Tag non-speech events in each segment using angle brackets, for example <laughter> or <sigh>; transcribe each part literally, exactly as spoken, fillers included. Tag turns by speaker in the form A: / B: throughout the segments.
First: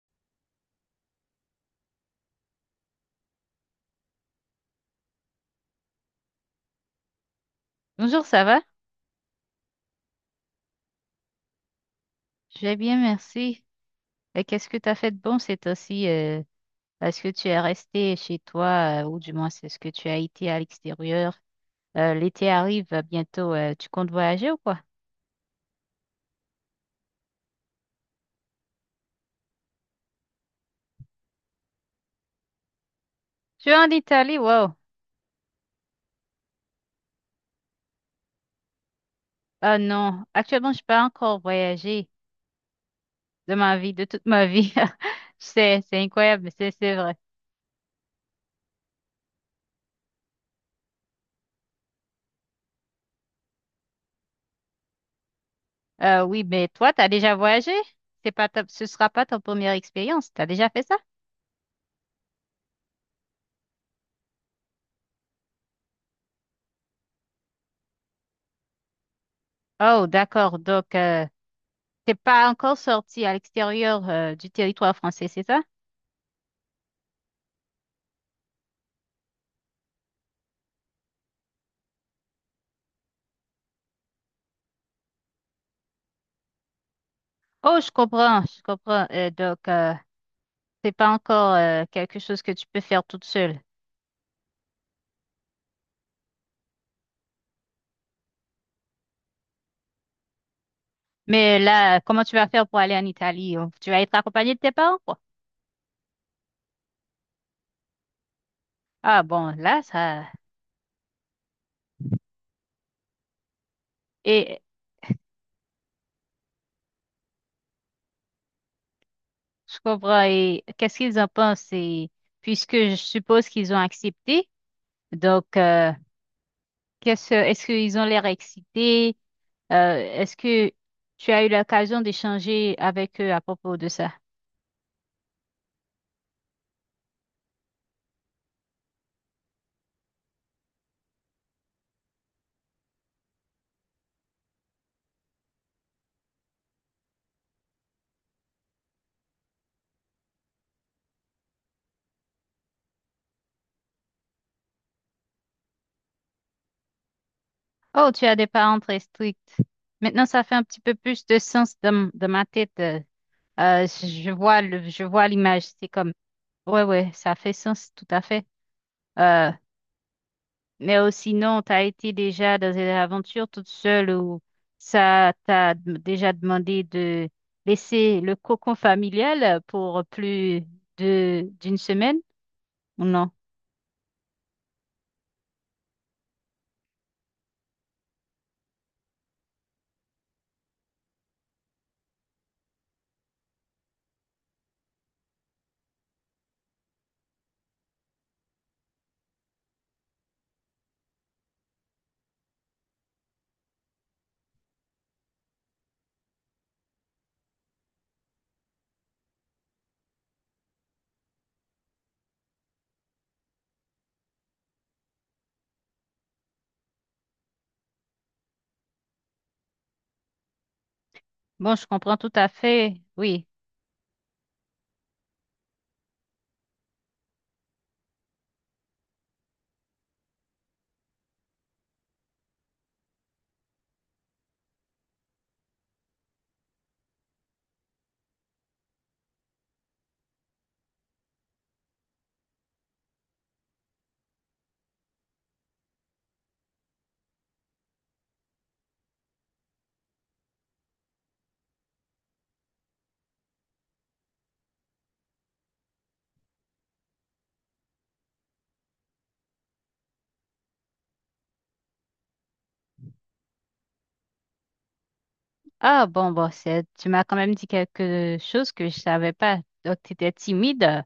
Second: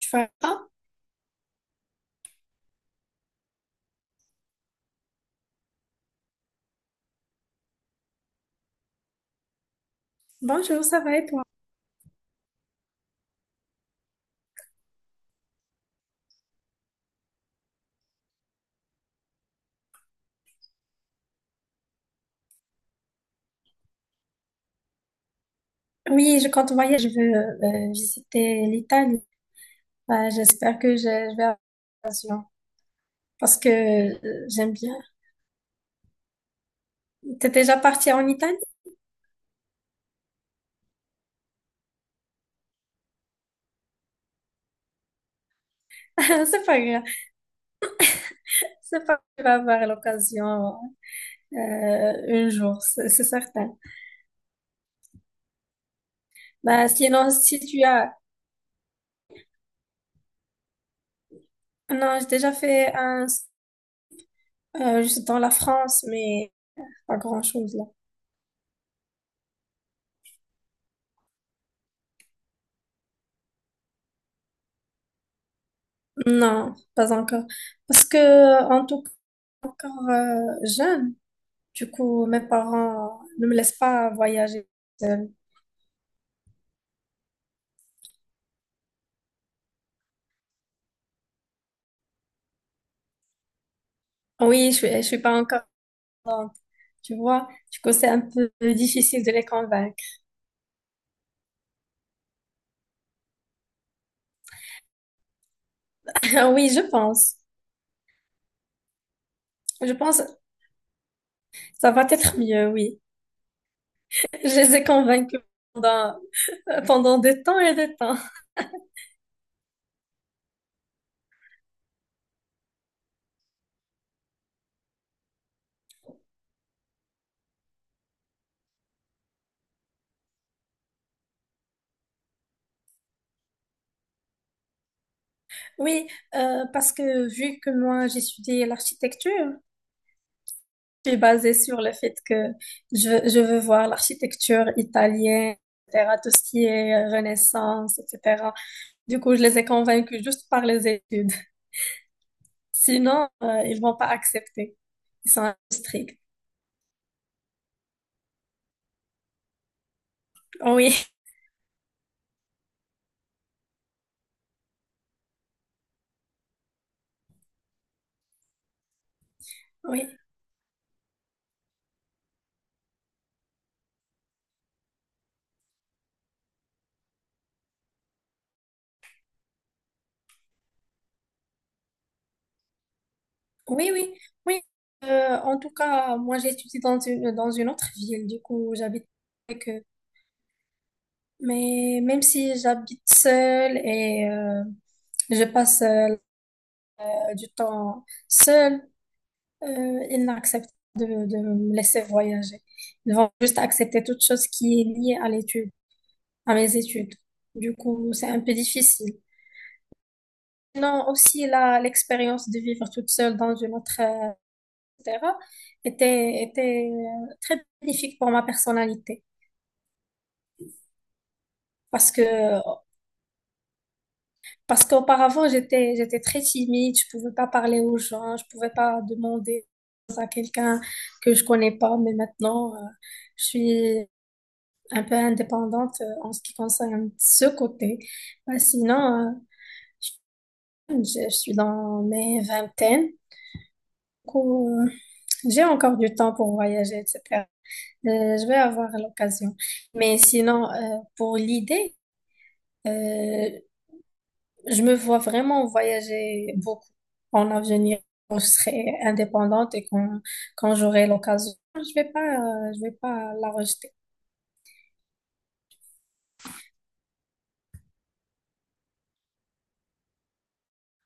A: Tu vas bien.
B: Bonjour, ça va?
A: Bonjour, ça va et toi?
B: Je vais bien, merci. Et qu'est-ce que tu as fait de bon ces temps-ci? euh, Est-ce que tu es resté chez toi euh, ou du moins c'est ce que tu as été à l'extérieur? Euh, l'été arrive euh, bientôt. Euh, tu comptes voyager ou quoi?
A: Oui, je compte voyager. Je veux euh, visiter l'Italie. Bah, j'espère que je, je vais avoir l'occasion parce que
B: Je suis en Italie,
A: euh,
B: wow.
A: j'aime bien. T'es déjà parti en Italie?
B: Ah non, actuellement, je n'ai pas encore voyagé de ma vie, de toute ma vie. <laughs> C'est, c'est
A: <laughs>
B: incroyable, mais
A: C'est
B: c'est
A: pas
B: c'est
A: grave.
B: vrai.
A: C'est pas grave, tu vas avoir l'occasion euh, un jour, c'est c'est certain.
B: Euh, oui, mais
A: Bah,
B: toi, tu as
A: sinon,
B: déjà
A: si
B: voyagé?
A: tu as...
B: C'est pas ta- Ce sera pas ta première expérience. Tu as déjà fait ça?
A: Non, j'ai déjà fait un... euh, juste dans la France, mais pas grand-chose là.
B: Oh, d'accord. Donc, euh, c'est pas encore sorti à l'extérieur euh, du territoire français, c'est ça?
A: Non, pas encore. Parce que, en tout cas, encore euh, jeune. Du coup, mes parents ne me laissent pas voyager seule.
B: Oh, je comprends, je comprends. Euh, donc, euh, c'est pas encore euh, quelque chose que tu peux faire toute seule.
A: Ah oui, je suis, je suis pas encore grande, tu vois. Du coup, c'est un peu difficile de les convaincre.
B: Mais là, comment tu vas faire pour aller en Italie? Oh, tu vas être accompagnée de tes parents, quoi?
A: <laughs> Oui, je pense.
B: Ah bon, là,
A: Je pense que
B: ça...
A: ça va être mieux, oui. Je
B: Et
A: les ai convaincus pendant, pendant des temps et des temps.
B: je comprends. Et qu'est-ce qu'ils en pensent? Et puisque je suppose qu'ils ont accepté, donc, euh, qu'est-ce, est-ce qu'ils ont l'air excités? Euh, est-ce que tu as eu l'occasion d'échanger avec eux à propos de ça?
A: Oui, euh, parce que vu que moi, j'étudie l'architecture, je suis basée sur le fait que je, veux- je veux voir l'architecture italienne, et cetera, tout ce qui est euh, Renaissance, et cetera. Du coup, je les ai convaincus juste par les études. Sinon, euh, ils vont pas accepter. Ils sont stricts.
B: Oh, tu as des parents très stricts. Maintenant, ça fait un
A: Oh
B: petit peu
A: oui.
B: plus de sens dans, m- dans ma tête. Euh, euh, je vois le, je vois l'image. C'est comme, ouais, ouais, ça fait sens, tout à fait. Euh,
A: <laughs> Oui,
B: mais euh, sinon, tu as été déjà dans une aventure toute seule où ça t'a d- déjà demandé de laisser le cocon familial pour plus de d'une semaine ou non?
A: oui, oui, oui. Euh, en tout cas, moi, j'étudie dans une, dans une autre ville. Du coup, j'habite avec eux. Mais même si j'habite seule et euh, je passe euh, du temps seule, euh, ils n'acceptent de, de me laisser voyager. Ils vont juste accepter toute chose qui est liée à l'étude, à mes études. Du coup, c'est un peu difficile. Sinon, aussi, là, l'expérience de vivre toute seule dans une autre, euh, et cetera, était, était euh, très bénéfique pour ma personnalité.
B: Bon, je
A: Parce
B: comprends
A: que,
B: tout à fait. Oui.
A: parce qu'auparavant, j'étais, j'étais très timide, je pouvais pas parler aux gens, je pouvais pas demander à quelqu'un que je connais pas, mais maintenant, euh, je suis un peu indépendante euh, en ce qui concerne ce côté. Bah, sinon, euh, je, je suis dans mes vingtaines, du coup, euh, j'ai encore du temps pour voyager, et cetera. Euh, je vais avoir l'occasion. Mais sinon, euh, pour l'idée, euh, je me vois vraiment voyager beaucoup en avenir. Quand je serai indépendante et quand, quand j'aurai l'occasion, je vais pas, euh, je vais pas la rejeter.
B: Ah bon, bon, c'est, tu m'as quand même dit quelque chose que je savais pas. Donc, tu étais timide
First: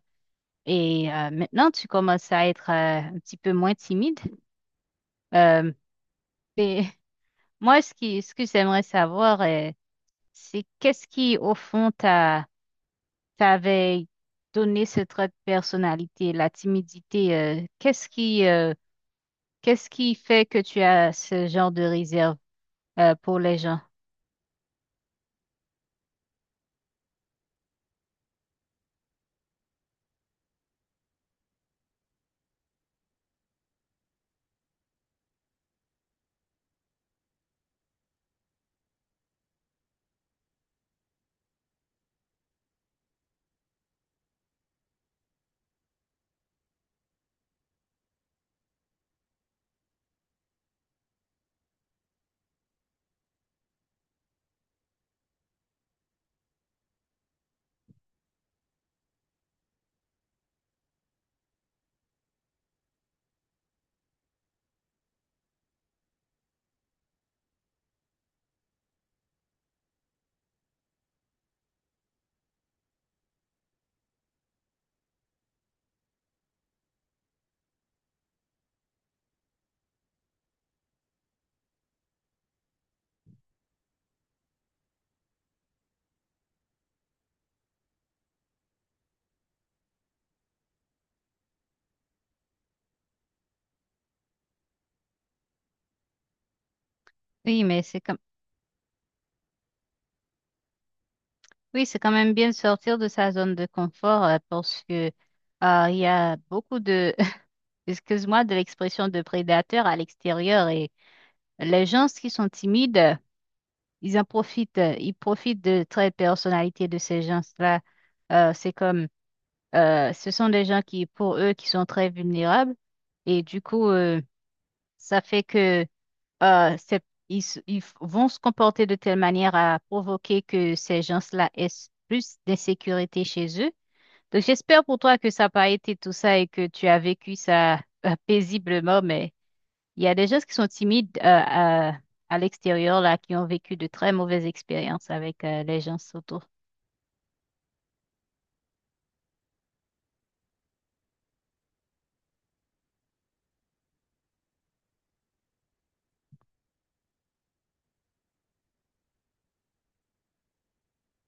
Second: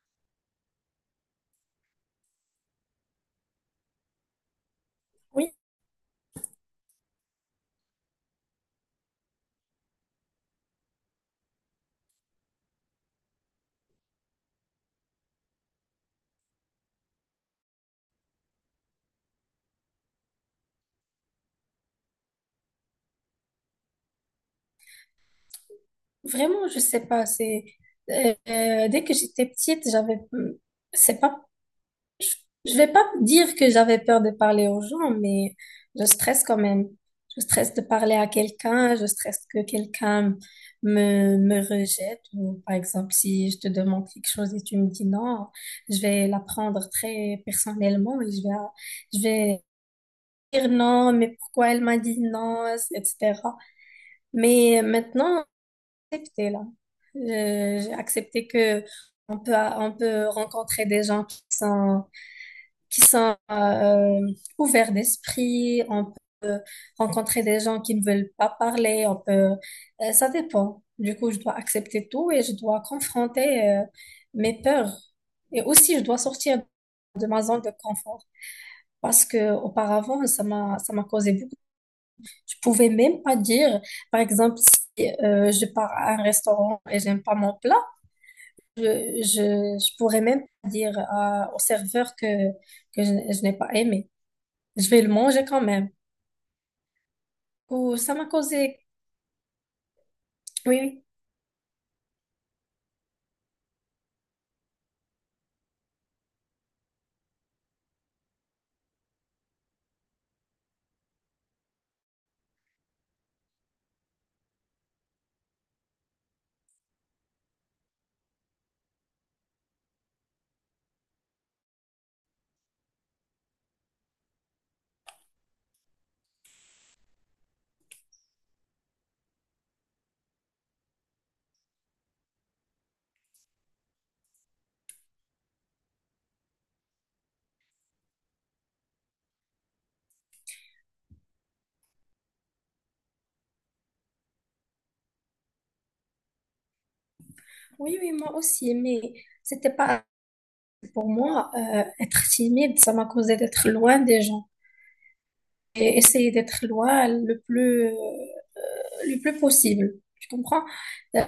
B: et euh, maintenant tu commences à être euh, un petit peu moins timide.
A: Oui,
B: Euh, et <laughs> moi, ce qui, ce que j'aimerais savoir, euh, c'est qu'est-ce qui, au fond, t'a, t'avait donné ce trait de personnalité, la timidité. Euh, qu'est-ce qui, euh, qu'est-ce qui fait que tu as ce genre de réserve euh, pour les gens?
A: vraiment, je sais pas. C'est euh, euh, dès que j'étais petite, j'avais, c'est pas... Je vais pas dire que j'avais peur de parler aux gens, mais je stresse quand même. Je stresse de parler à quelqu'un, je stresse que quelqu'un me, me rejette, ou par exemple, si je te demande quelque chose et tu me dis non, je vais la prendre très personnellement et je vais, je vais dire non, mais pourquoi elle m'a dit non, et cetera. Mais maintenant, j'ai accepté là. Euh, J'ai accepté que on peut, on peut rencontrer des gens qui sont qui sont euh, ouverts d'esprit. On peut rencontrer des gens qui ne veulent pas parler. On peut, euh, ça dépend. Du coup, je dois accepter tout et je dois confronter euh, mes peurs. Et aussi, je dois sortir de ma zone de confort. Parce que auparavant, ça m'a, ça m'a causé beaucoup. Je pouvais même pas dire, par exemple, si euh, je pars à un restaurant et j'aime pas mon plat, je, je, je pourrais même pas dire à- au serveur que, que je, je n'ai pas aimé. Je vais le manger quand même.
B: Oui, mais
A: Oh,
B: c'est
A: ça
B: comme
A: m'a causé. Oui,
B: oui, c'est quand même bien de sortir de sa zone de confort euh, parce que euh, il y a beaucoup de, <laughs> excuse-moi, de l'expression de prédateurs à l'extérieur et les gens qui sont timides, euh, ils en profitent, euh, ils profitent de traits de personnalité de ces gens-là. Euh, c'est comme, euh, ce sont des gens qui, pour eux, qui sont très vulnérables et du coup, euh, ça fait que euh, c'est- ils, s- ils f- vont se comporter de telle manière à provoquer que ces gens-là aient s- plus d'insécurité chez eux. Donc, j'espère pour toi que ça n'a pas été tout ça et que tu as vécu ça euh, paisiblement, mais il y a des gens qui sont timides euh, à, à l'extérieur, là, qui ont vécu de très mauvaises expériences avec euh, les gens autour.
A: oui, oui, oui, moi aussi, mais c'était pas... Pour moi euh, être timide, ça m'a causé d'être loin des gens et essayer d'être loin le plus, euh, le plus possible. Tu comprends? Euh,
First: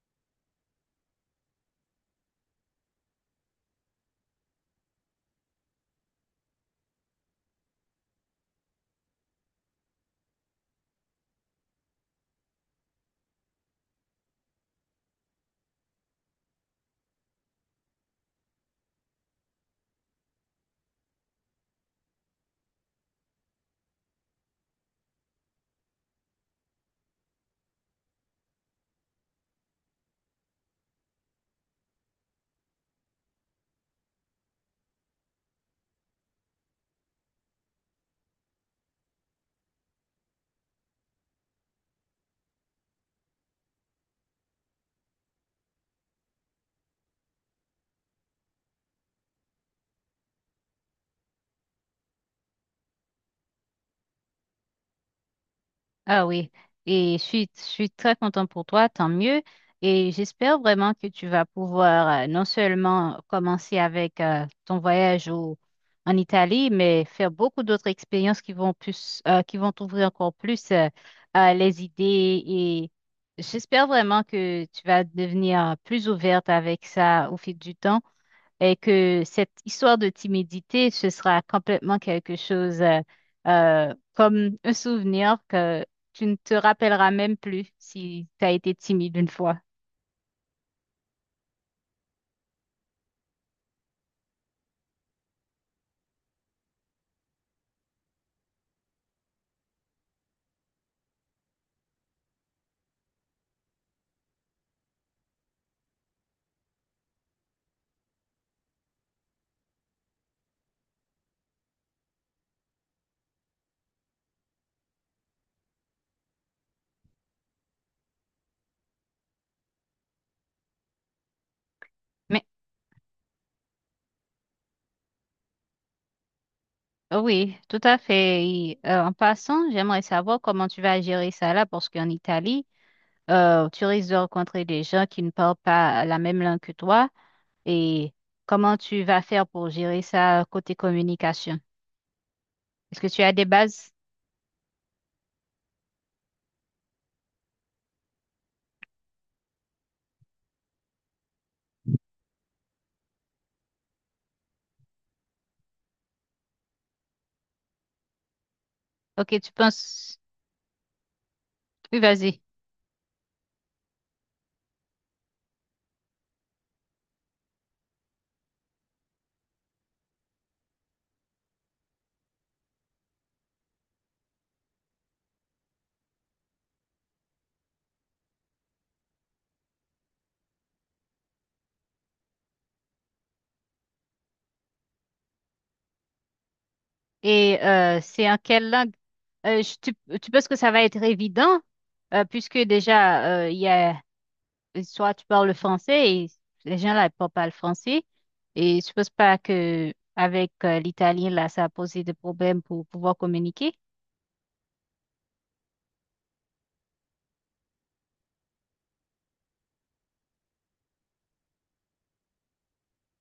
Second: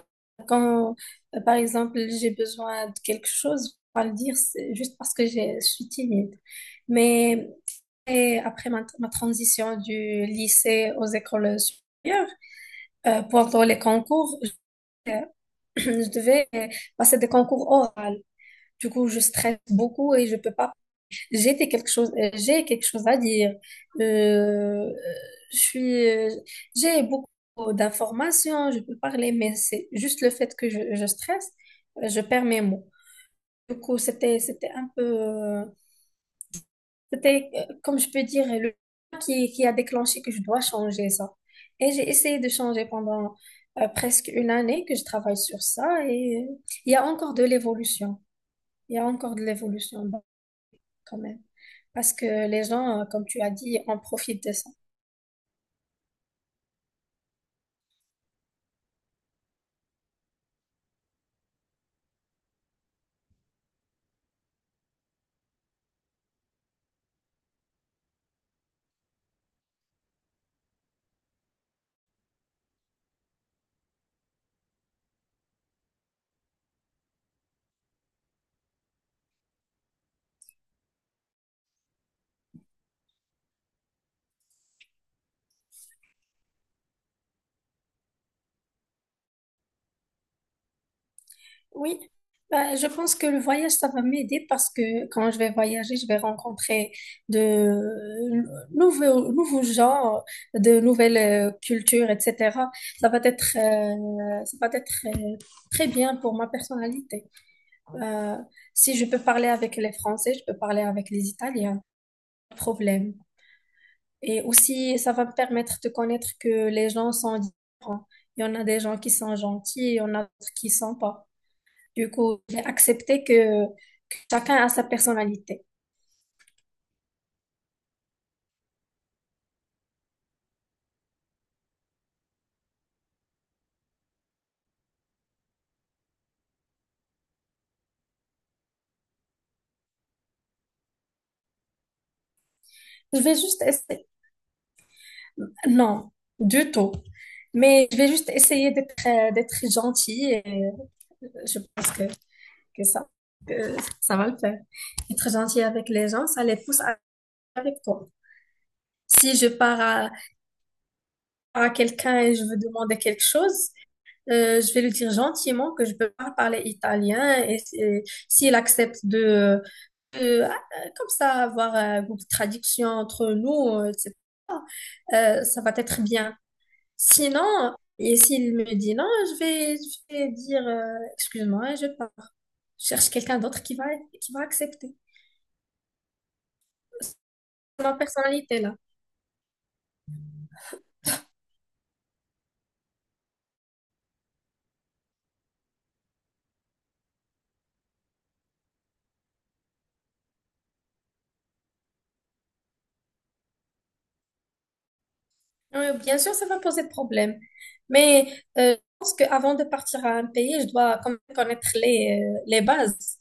A: Quand, euh, Par exemple, j'ai besoin de quelque chose, je vais pas le dire, c'est juste parce que j'ai- je suis timide. Mais et après ma, ma transition du lycée aux écoles supérieures, euh, pendant les concours, je devais euh, passer des concours oraux. Du coup, je stresse beaucoup et je peux pas. J'étais quelque chose, euh, j'ai quelque chose à dire. Euh, je suis, euh, j'ai beaucoup d'informations, je peux parler, mais c'est juste le fait que je, je stresse, euh, je perds mes mots. Du coup, c'était, c'était un peu, euh, c'était, euh, comme je peux dire, le qui, qui a déclenché que je dois changer ça. Et j'ai essayé de changer pendant euh, presque une année que je travaille sur ça et euh, il y a encore de l'évolution. Il y a encore de l'évolution, bon, quand même. Parce que les gens, euh, comme tu as dit, en profitent de ça.
B: Ah oui, et je suis, je suis très contente pour toi, tant mieux. Et j'espère vraiment que tu vas pouvoir euh, non seulement commencer avec euh, ton voyage au- en Italie, mais faire beaucoup d'autres expériences qui vont plus, euh, qui vont t'ouvrir encore plus euh, euh, les idées. Et j'espère vraiment que tu vas devenir plus ouverte avec ça au fil du temps et que cette histoire de timidité, ce sera complètement quelque chose euh, euh, comme un souvenir que tu ne te rappelleras même plus si tu as été timide une fois.
A: Oui, bah, je pense que le voyage, ça va m'aider parce que quand je vais voyager, je vais rencontrer de nouveaux, nouveaux genres, de nouvelles euh, cultures, et cetera. Ça va être, euh, ça va être euh, très bien pour ma personnalité. Euh, Si je peux parler avec les Français, je peux parler avec les Italiens, pas de problème. Et aussi, ça va me permettre de connaître que les gens sont différents. Il y en a des gens qui sont gentils, il y en a d'autres qui sont pas. Du coup,
B: Mais
A: j'ai accepté que, que chacun a sa personnalité.
B: euh, oui, tout à fait. Et, euh, en passant, j'aimerais savoir comment tu vas gérer ça là, parce qu'en Italie, euh, tu risques de rencontrer des gens qui ne parlent pas la même langue que toi et comment tu vas faire pour gérer ça euh, côté communication? Est-ce que
A: Je
B: tu as
A: vais
B: des
A: juste
B: bases?
A: essayer. Non, du tout. Mais je vais juste essayer d'être euh, d'être gentille et euh, je pense que, que ça, que ça va le faire. Être gentil avec les gens, ça les pousse à- avec toi. Si
B: Ok,
A: je
B: tu
A: pars à,
B: penses.
A: à
B: Oui,
A: quelqu'un et
B: vas-y.
A: je veux demander quelque chose, euh, je vais lui dire gentiment que je peux pas parler italien et, et s'il accepte de, de- ah, euh, comme ça avoir euh, une traduction entre nous, euh, c'est- euh, ça va être bien. Sinon, et s'il me dit non, je vais, je vais dire euh, excuse-moi, je pars. Je cherche quelqu'un d'autre qui va, qui va accepter
B: Et
A: ma
B: euh, c'est en
A: personnalité
B: quelle
A: là.
B: langue? Euh, je- tu, tu penses que ça va être évident euh, puisque déjà, euh, il y a, soit tu parles le français et les gens là ne parlent pas le français. Et je pense pas que avec euh, l'italien là, ça a posé des problèmes pour pouvoir communiquer.
A: Oui, bien sûr, ça va poser problème. Mais euh, je pense qu'avant de partir à un pays, je dois quand même connaître les, euh, les bases.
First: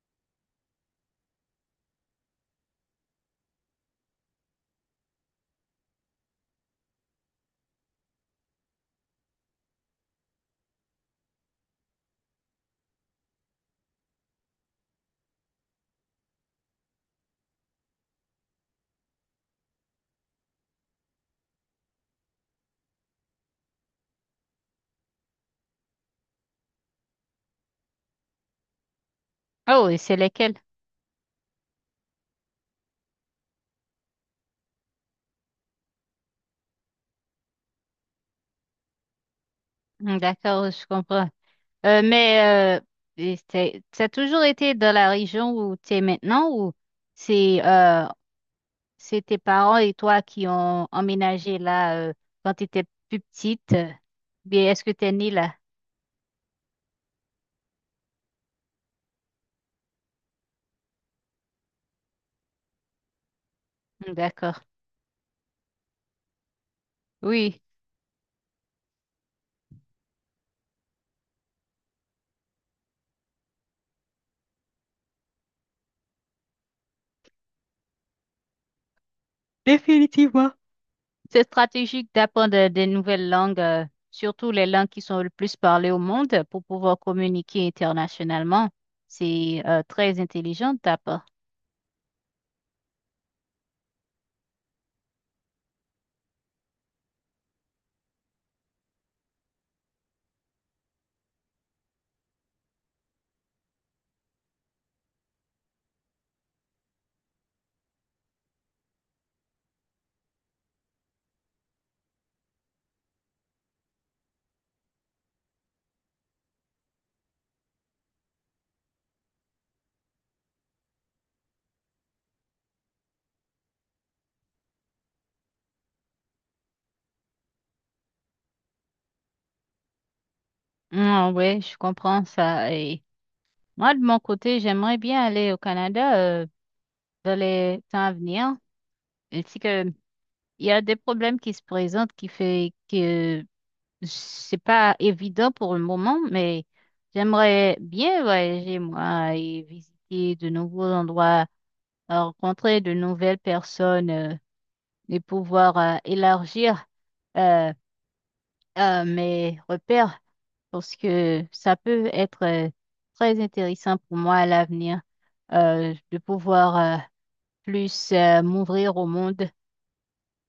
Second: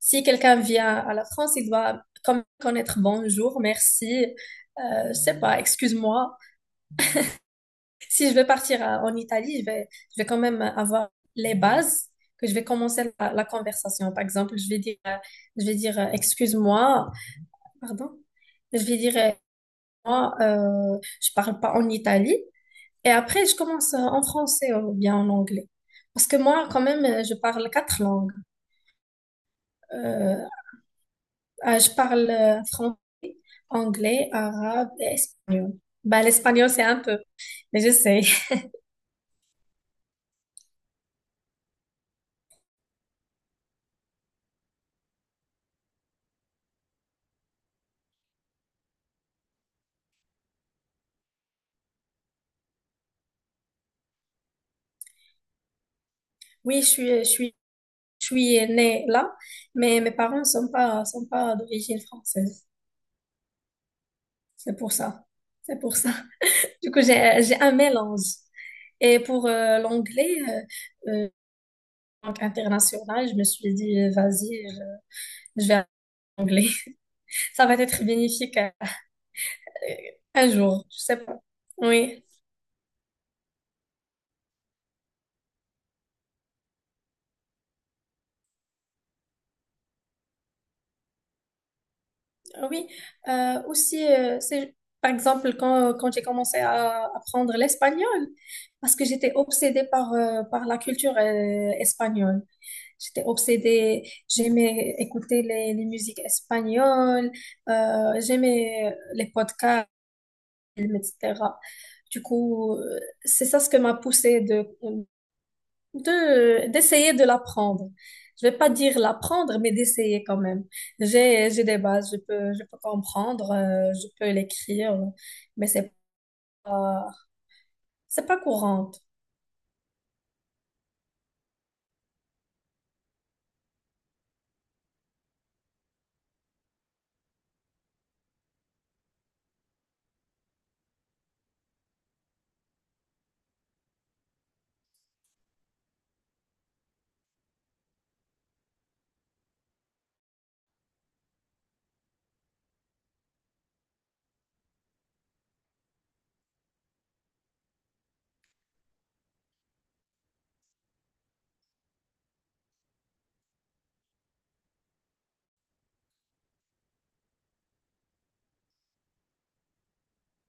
A: Si quelqu'un vient à la France, il doit quand même connaître bonjour, merci, euh, je sais pas, excuse-moi. Si je vais partir à- en Italie, je vais, je vais quand même avoir les bases, que je vais commencer la, la conversation. Par exemple, je vais dire, euh, je vais dire, euh, excuse-moi, pardon, je vais dire, euh, moi, euh, je parle pas en Italie. Et après, je commence euh, en français ou bien en anglais. Parce que moi, quand même, euh, je parle quatre langues.
B: Oh, et c'est
A: Euh,
B: lesquels?
A: ah, je parle euh, fran- anglais, arabe et espagnol. Bah, l'espagnol, c'est un peu, mais j'essaie. <laughs>
B: Hmm, d'accord, je comprends. Euh, mais euh, et c'est- ça a toujours été dans la région où tu es maintenant ou c'est euh, c'est tes parents et toi qui ont emménagé là euh, quand tu étais plus petite. euh, Bien, est-ce que tu es née là?
A: Oui, je suis, je suis, je suis née là, mais mes parents ne sont pas, sont pas d'origine française.
B: Hmm, d'accord.
A: C'est pour ça. C'est pour ça. <laughs> Du coup, j'ai, j'ai
B: Oui,
A: un mélange. Et pour euh, l'anglais, euh, euh, en tant qu'international, je me suis dit, vas-y, je, je vais à l'anglais. Ça va être bénéfique euh, un
B: définitivement.
A: jour, je sais pas.
B: C'est stratégique
A: Oui.
B: d'apprendre euh, des nouvelles langues, euh, surtout les langues qui sont le plus parlées au monde pour pouvoir communiquer internationalement. C'est euh, très intelligent de ta part.
A: Ah oui. Euh, aussi, euh, c'est, Par exemple, quand, quand j'ai commencé à apprendre l'espagnol, parce que j'étais obsédée par, euh, par la culture euh, espagnole. J'étais obsédée, j'aimais écouter les, les musiques espagnoles, euh, j'aimais les podcasts, et cetera. Du coup, euh, c'est ça ce que m'a poussée de, de d'essayer de l'apprendre. Je vais pas dire l'apprendre, mais d'essayer quand même. J'ai j'ai des bases, je peux je peux comprendre, euh, je peux l'écrire, mais c'est pas... C'est pas courante.
B: Hmm, oui, je comprends ça. Et moi, de mon côté, j'aimerais bien aller au Canada euh, dans les temps à venir. Ainsi que il y a des problèmes qui se présentent qui fait que c'est pas évident pour le moment, mais j'aimerais bien voyager moi et visiter de nouveaux endroits, euh, rencontrer de nouvelles personnes euh, et pouvoir euh, élargir euh, euh, mes repères parce que ça peut être euh, très intéressant pour moi à l'avenir euh, de pouvoir euh, plus euh, m'ouvrir au monde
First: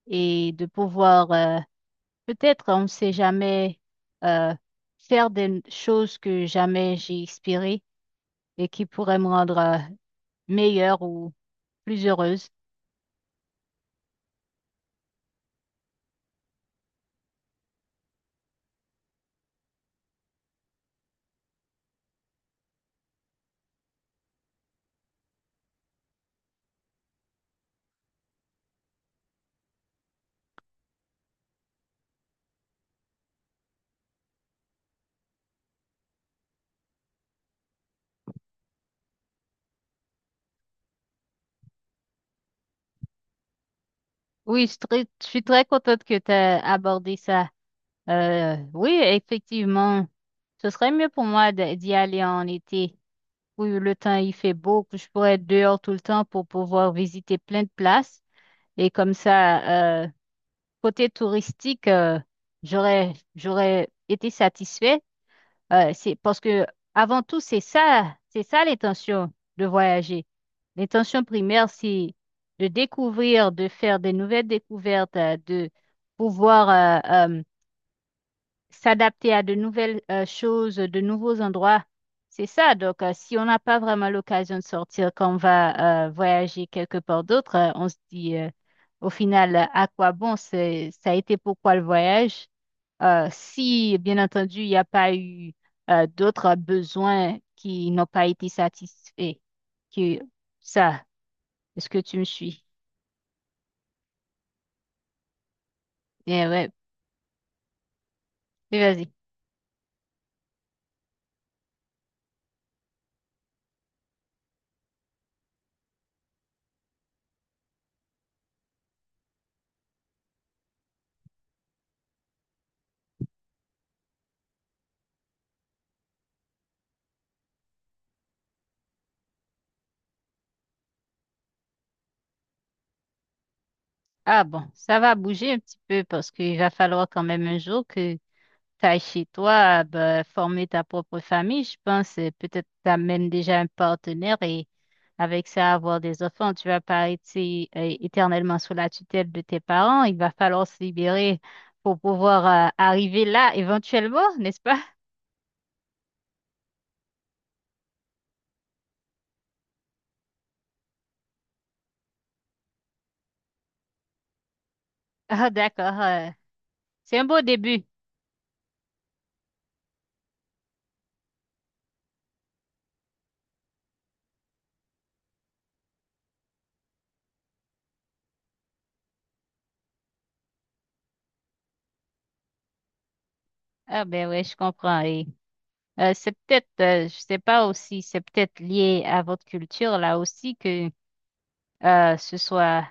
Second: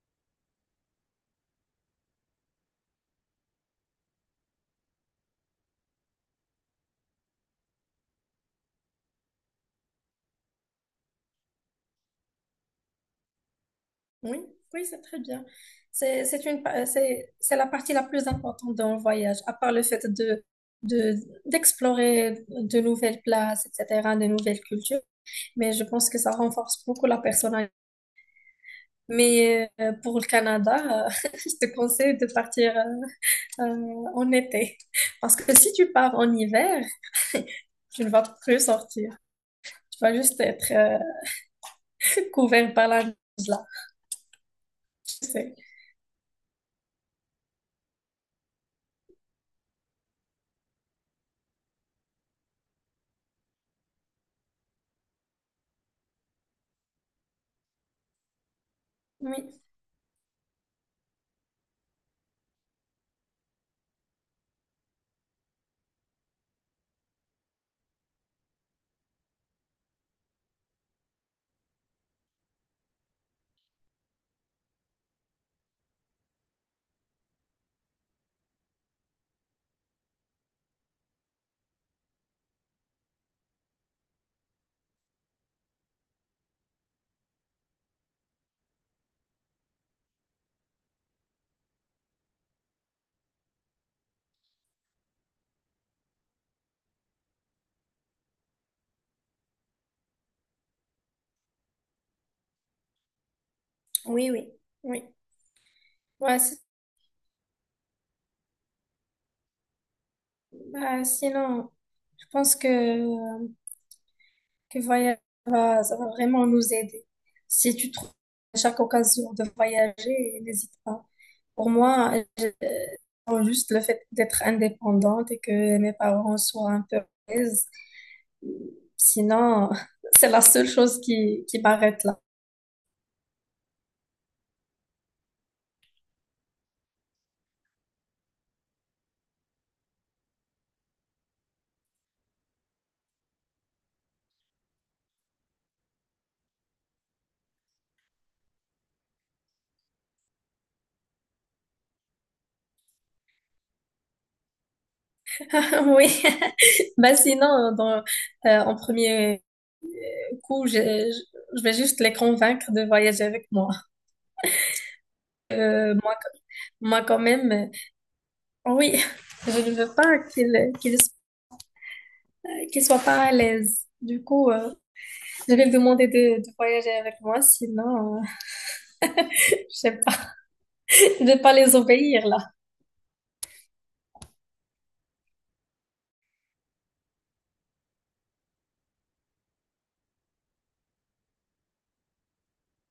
B: et de pouvoir euh, peut-être on ne sait jamais euh, faire des choses que jamais j'ai espérées et qui pourraient me rendre euh, meilleure ou plus heureuse.
A: Oui, oui, c'est très bien. C'est, c'est une, pa- c'est, c'est la partie la plus importante d'un voyage, à part le fait de, de, d'explorer de nouvelles places, et cetera, de nouvelles cultures. Mais je pense que ça renforce beaucoup la personnalité. Mais euh, pour le Canada, euh, <laughs> je te conseille de partir euh, euh, en été. Parce que si tu pars en hiver, <laughs> tu ne vas plus sortir. Tu vas juste être euh, couvert par la neige,
B: Oui, je suis très, je suis
A: sais.
B: très contente que tu aies abordé ça. Euh, oui, effectivement, ce serait mieux pour moi de- d'y aller en été. Oui, le temps il fait beau, que je pourrais être dehors tout le temps pour pouvoir visiter plein de places. Et comme
A: Oui,
B: ça, euh, côté touristique, euh, j'aurais, j'aurais été satisfaite. Euh, c'est parce que avant tout, c'est ça, c'est ça l'intention de voyager. L'intention primaire, c'est de découvrir, de faire des nouvelles découvertes, euh, de pouvoir euh, euh, s'adapter à de nouvelles euh, choses, de nouveaux endroits. C'est ça. Donc, euh, si on n'a pas vraiment l'occasion de sortir quand on va euh, voyager quelque part d'autre, euh, on se dit euh, au final, euh, à quoi bon? C'est, ça a été pourquoi le voyage? Euh, si, bien entendu, il n'y a pas eu euh, d'autres besoins qui n'ont pas été satisfaits que ça. Est-ce que tu me suis?
A: oui, oui, oui. Ouais,
B: Eh
A: c'est...
B: ouais, mais vas-y.
A: Bah, sinon, je pense que, euh, que voyager va, ça va vraiment nous aider. Si tu trouves à chaque occasion de voyager, n'hésite pas. Pour moi, je- euh, juste le fait d'être indépendante et que mes parents soient un peu à l'aise. Sinon, <laughs> c'est la seule chose qui, qui m'arrête là.
B: Ah bon, ça va bouger un petit peu parce qu'il va falloir quand même un jour que t'as chez toi, ben former ta propre famille, je pense, euh, peut-être t'amènes déjà un partenaire et avec ça avoir des enfants, tu vas pas être euh, éternellement sous la tutelle de tes parents. Il va falloir se libérer pour pouvoir euh, arriver là éventuellement, n'est-ce pas? <laughs>
A: <laughs> Oui. <laughs> Bah sinon, dans, euh, en premier coup, je, je- je vais juste les convaincre de voyager avec moi.
B: Ah,
A: Euh,
B: d'accord.
A: moi,
B: Euh,
A: Moi
B: c'est
A: quand
B: un beau
A: même, euh,
B: début.
A: oui, <laughs> je ne veux pas qu'ils qu'ils qu'ils soient pas à l'aise. Du coup, euh, je vais lui demander de, de voyager avec moi, sinon, euh, <laughs> je sais pas, <laughs> je vais pas les obéir là.
B: Ah, ben ouais, je comprends. Et euh, c'est peut-être, euh, je sais pas aussi, c'est peut-être lié à votre culture là aussi que euh, ce soit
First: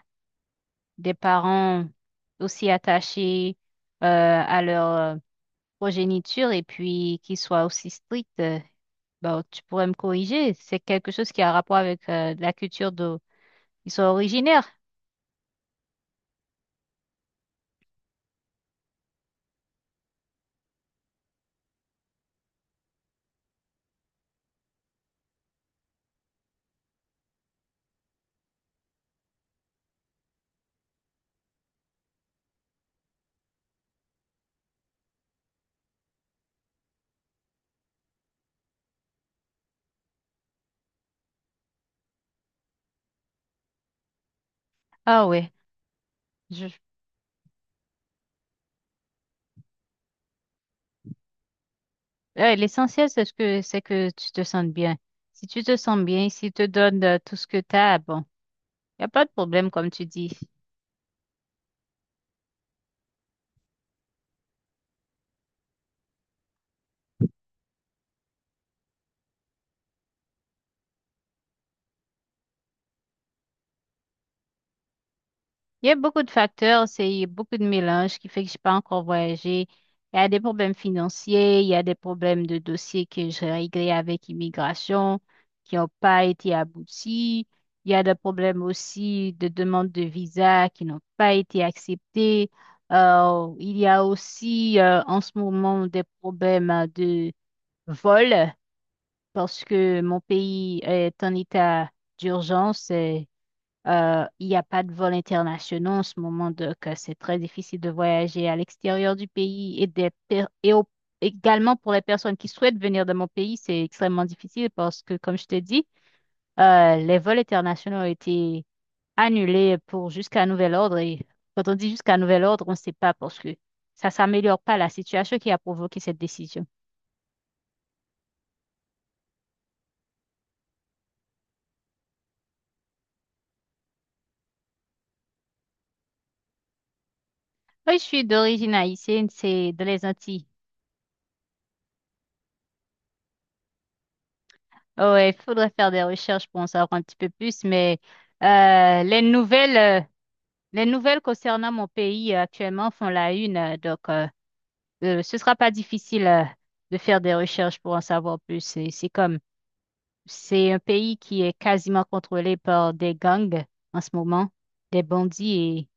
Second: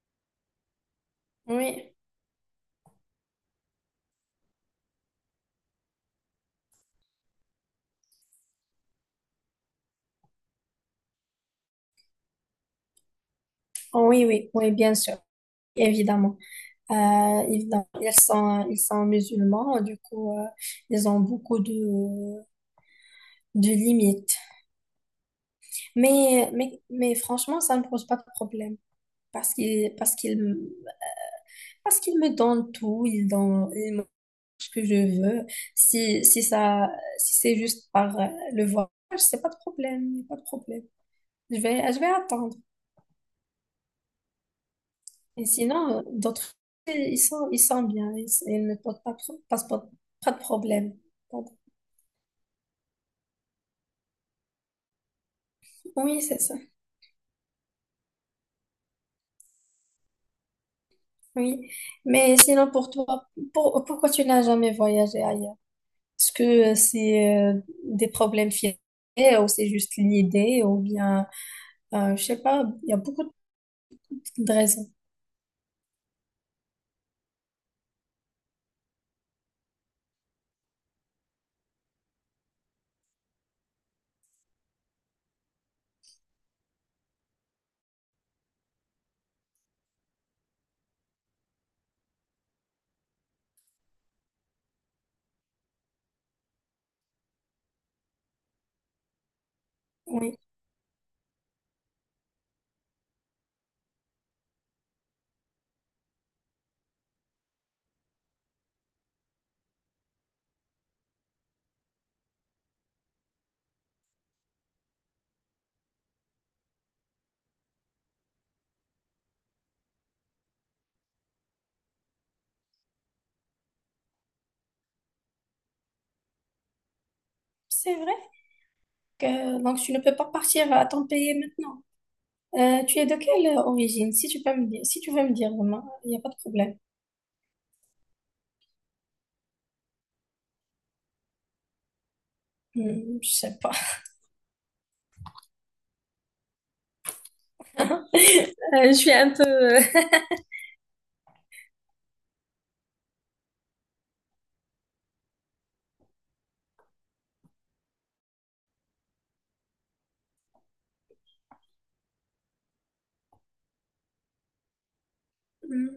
B: des parents
A: Oui,
B: aussi attachés euh, à leur euh, progéniture et puis qui soient aussi stricts, euh, bon, tu pourrais me corriger. C'est quelque chose qui a rapport avec euh, la culture d'où ils sont
A: oui, oui,
B: originaires.
A: oui, bien sûr, évidemment. Euh, ils, Ils sont, ils sont musulmans, du coup, euh, ils ont beaucoup de, de limites. Mais, mais, mais franchement, ça ne pose pas de problème parce qu'ils parce qu'ils parce qu'ils me donnent tout, ils donnent, ils me donnent ce que je veux. Si, si ça, Si c'est juste par euh, le voyage, c'est pas de problème, y a pas de problème. Je vais, je vais attendre.
B: Ah
A: Et
B: ouais.
A: sinon, euh, d'autres,
B: Je-
A: ils sont, ils sont bien, ils, ils ne posent pas, de pro- pas, pas de problème.
B: ouais, l'essentiel, c'est ce que c'est que tu te sentes bien. Si tu te sens
A: Oui,
B: bien,
A: c'est
B: s'ils
A: ça.
B: te donnent euh, tout ce que tu as, bon, il n'y a pas de problème, comme tu dis.
A: Oui, mais sinon pour toi, pour- pourquoi tu n'as jamais voyagé ailleurs? Est-ce que euh, c'est euh, des problèmes financiers ou c'est juste l'idée ou bien, euh, je sais pas, il y a beaucoup de raisons.
B: Il y a beaucoup de facteurs, c'est beaucoup de mélange qui fait que je n'ai pas encore voyagé. Il y a des problèmes financiers, il y a des problèmes de dossiers que j'ai réglés avec immigration qui n'ont pas été aboutis. Il y a des problèmes aussi de demande de visa qui n'ont pas été acceptés. Euh, il y a aussi euh, en ce moment des problèmes euh, de vol parce que mon
A: Oui,
B: pays est en état d'urgence. Euh, euh, il n'y a pas de vols internationaux en ce moment, donc euh, c'est très difficile de voyager à l'extérieur du pays et, des per- et au- également pour les personnes qui souhaitent venir dans mon pays, c'est extrêmement difficile parce que, comme je t'ai dit, euh, les vols internationaux ont été annulés pour jusqu'à nouvel ordre. Et quand on dit jusqu'à nouvel ordre, on ne sait pas parce que ça s'améliore pas la situation qui a provoqué cette décision.
A: c'est vrai que donc tu ne peux pas partir à ton pays maintenant. Euh, tu es de quelle origine? Si tu peux me dire, si tu veux me dire, vraiment, il n'y a pas de problème.
B: Oui, je suis d'origine haïtienne, c'est dans les Antilles.
A: Hmm, je sais pas.
B: Ouais, il faudrait faire des recherches pour en savoir un petit peu plus, mais
A: Euh, je
B: euh,
A: suis
B: les
A: un peu...
B: nouvelles,
A: euh,
B: euh, les nouvelles concernant mon pays euh, actuellement font la une, euh, donc euh, euh, ce sera pas difficile euh, de faire des recherches pour en savoir plus. C'est c'est comme, c'est un pays qui est quasiment contrôlé par des gangs en ce moment, des
A: <laughs>
B: bandits
A: Hmm,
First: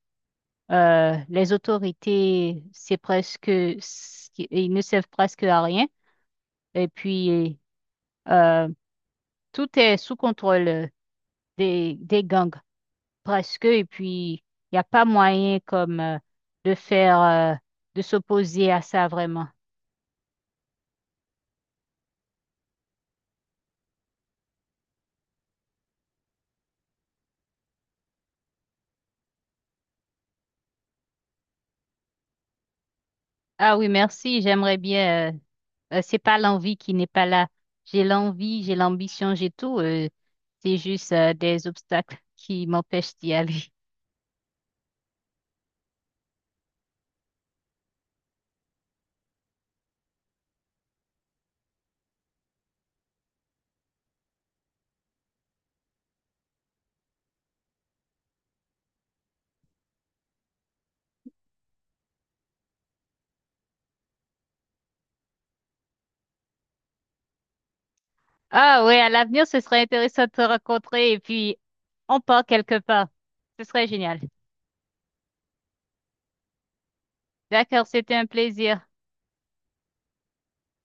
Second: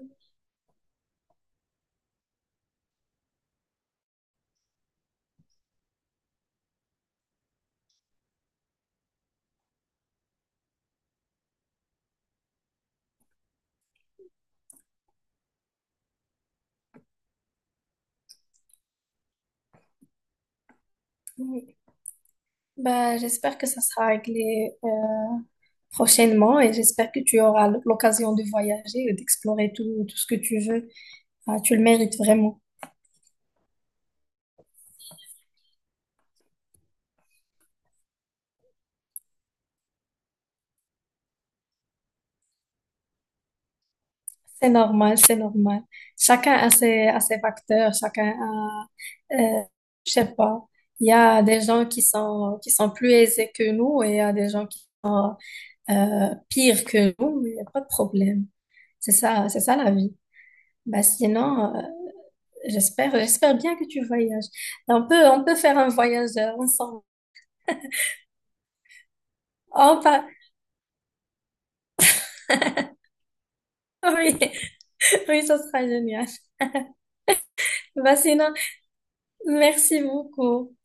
B: et euh, les autorités, c'est presque, s- ils ne servent presque à rien. Et puis euh, tout est sous contrôle euh, des des gangs. Presque, et puis il n'y a pas moyen comme euh, de faire, euh, de s'opposer à ça vraiment.
A: oui. Bah, j'espère que ça sera réglé prochainement et j'espère que tu auras l'occasion de voyager et d'explorer tout, tout ce que tu veux. Ah, tu le mérites vraiment.
B: Ah oui, merci, j'aimerais bien, euh, euh, c'est pas l'envie qui n'est pas là. J'ai l'envie, j'ai l'ambition, j'ai tout, euh, c'est juste euh, des obstacles qui m'empêchent d'y aller. <laughs>
A: C'est normal, c'est normal. Chacun a ses, a ses facteurs, chacun a, euh, je sais pas, il y a des gens qui sont, qui sont plus aisés que nous et il y a des gens qui sont euh, pires que nous, mais il n'y a pas de problème. C'est ça, c'est ça la vie. Bah, sinon, euh, j'espère, j'espère bien que tu voyages. On peut, on peut faire un voyage euh, ensemble.
B: Ah oui, à l'avenir, ce serait
A: On
B: intéressant
A: pas...
B: de te rencontrer et puis on part quelque part. Ce serait
A: <laughs>
B: génial.
A: Oui. Oui, ça sera génial.
B: D'accord, c'était
A: Bah,
B: un
A: sinon,
B: plaisir.
A: merci beaucoup.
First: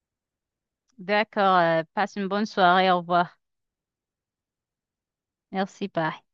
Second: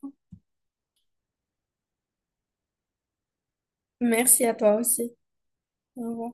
B: D'accord, euh, passe une bonne soirée, au revoir.
A: Merci à toi aussi.
B: Merci,
A: Au
B: bye.
A: revoir.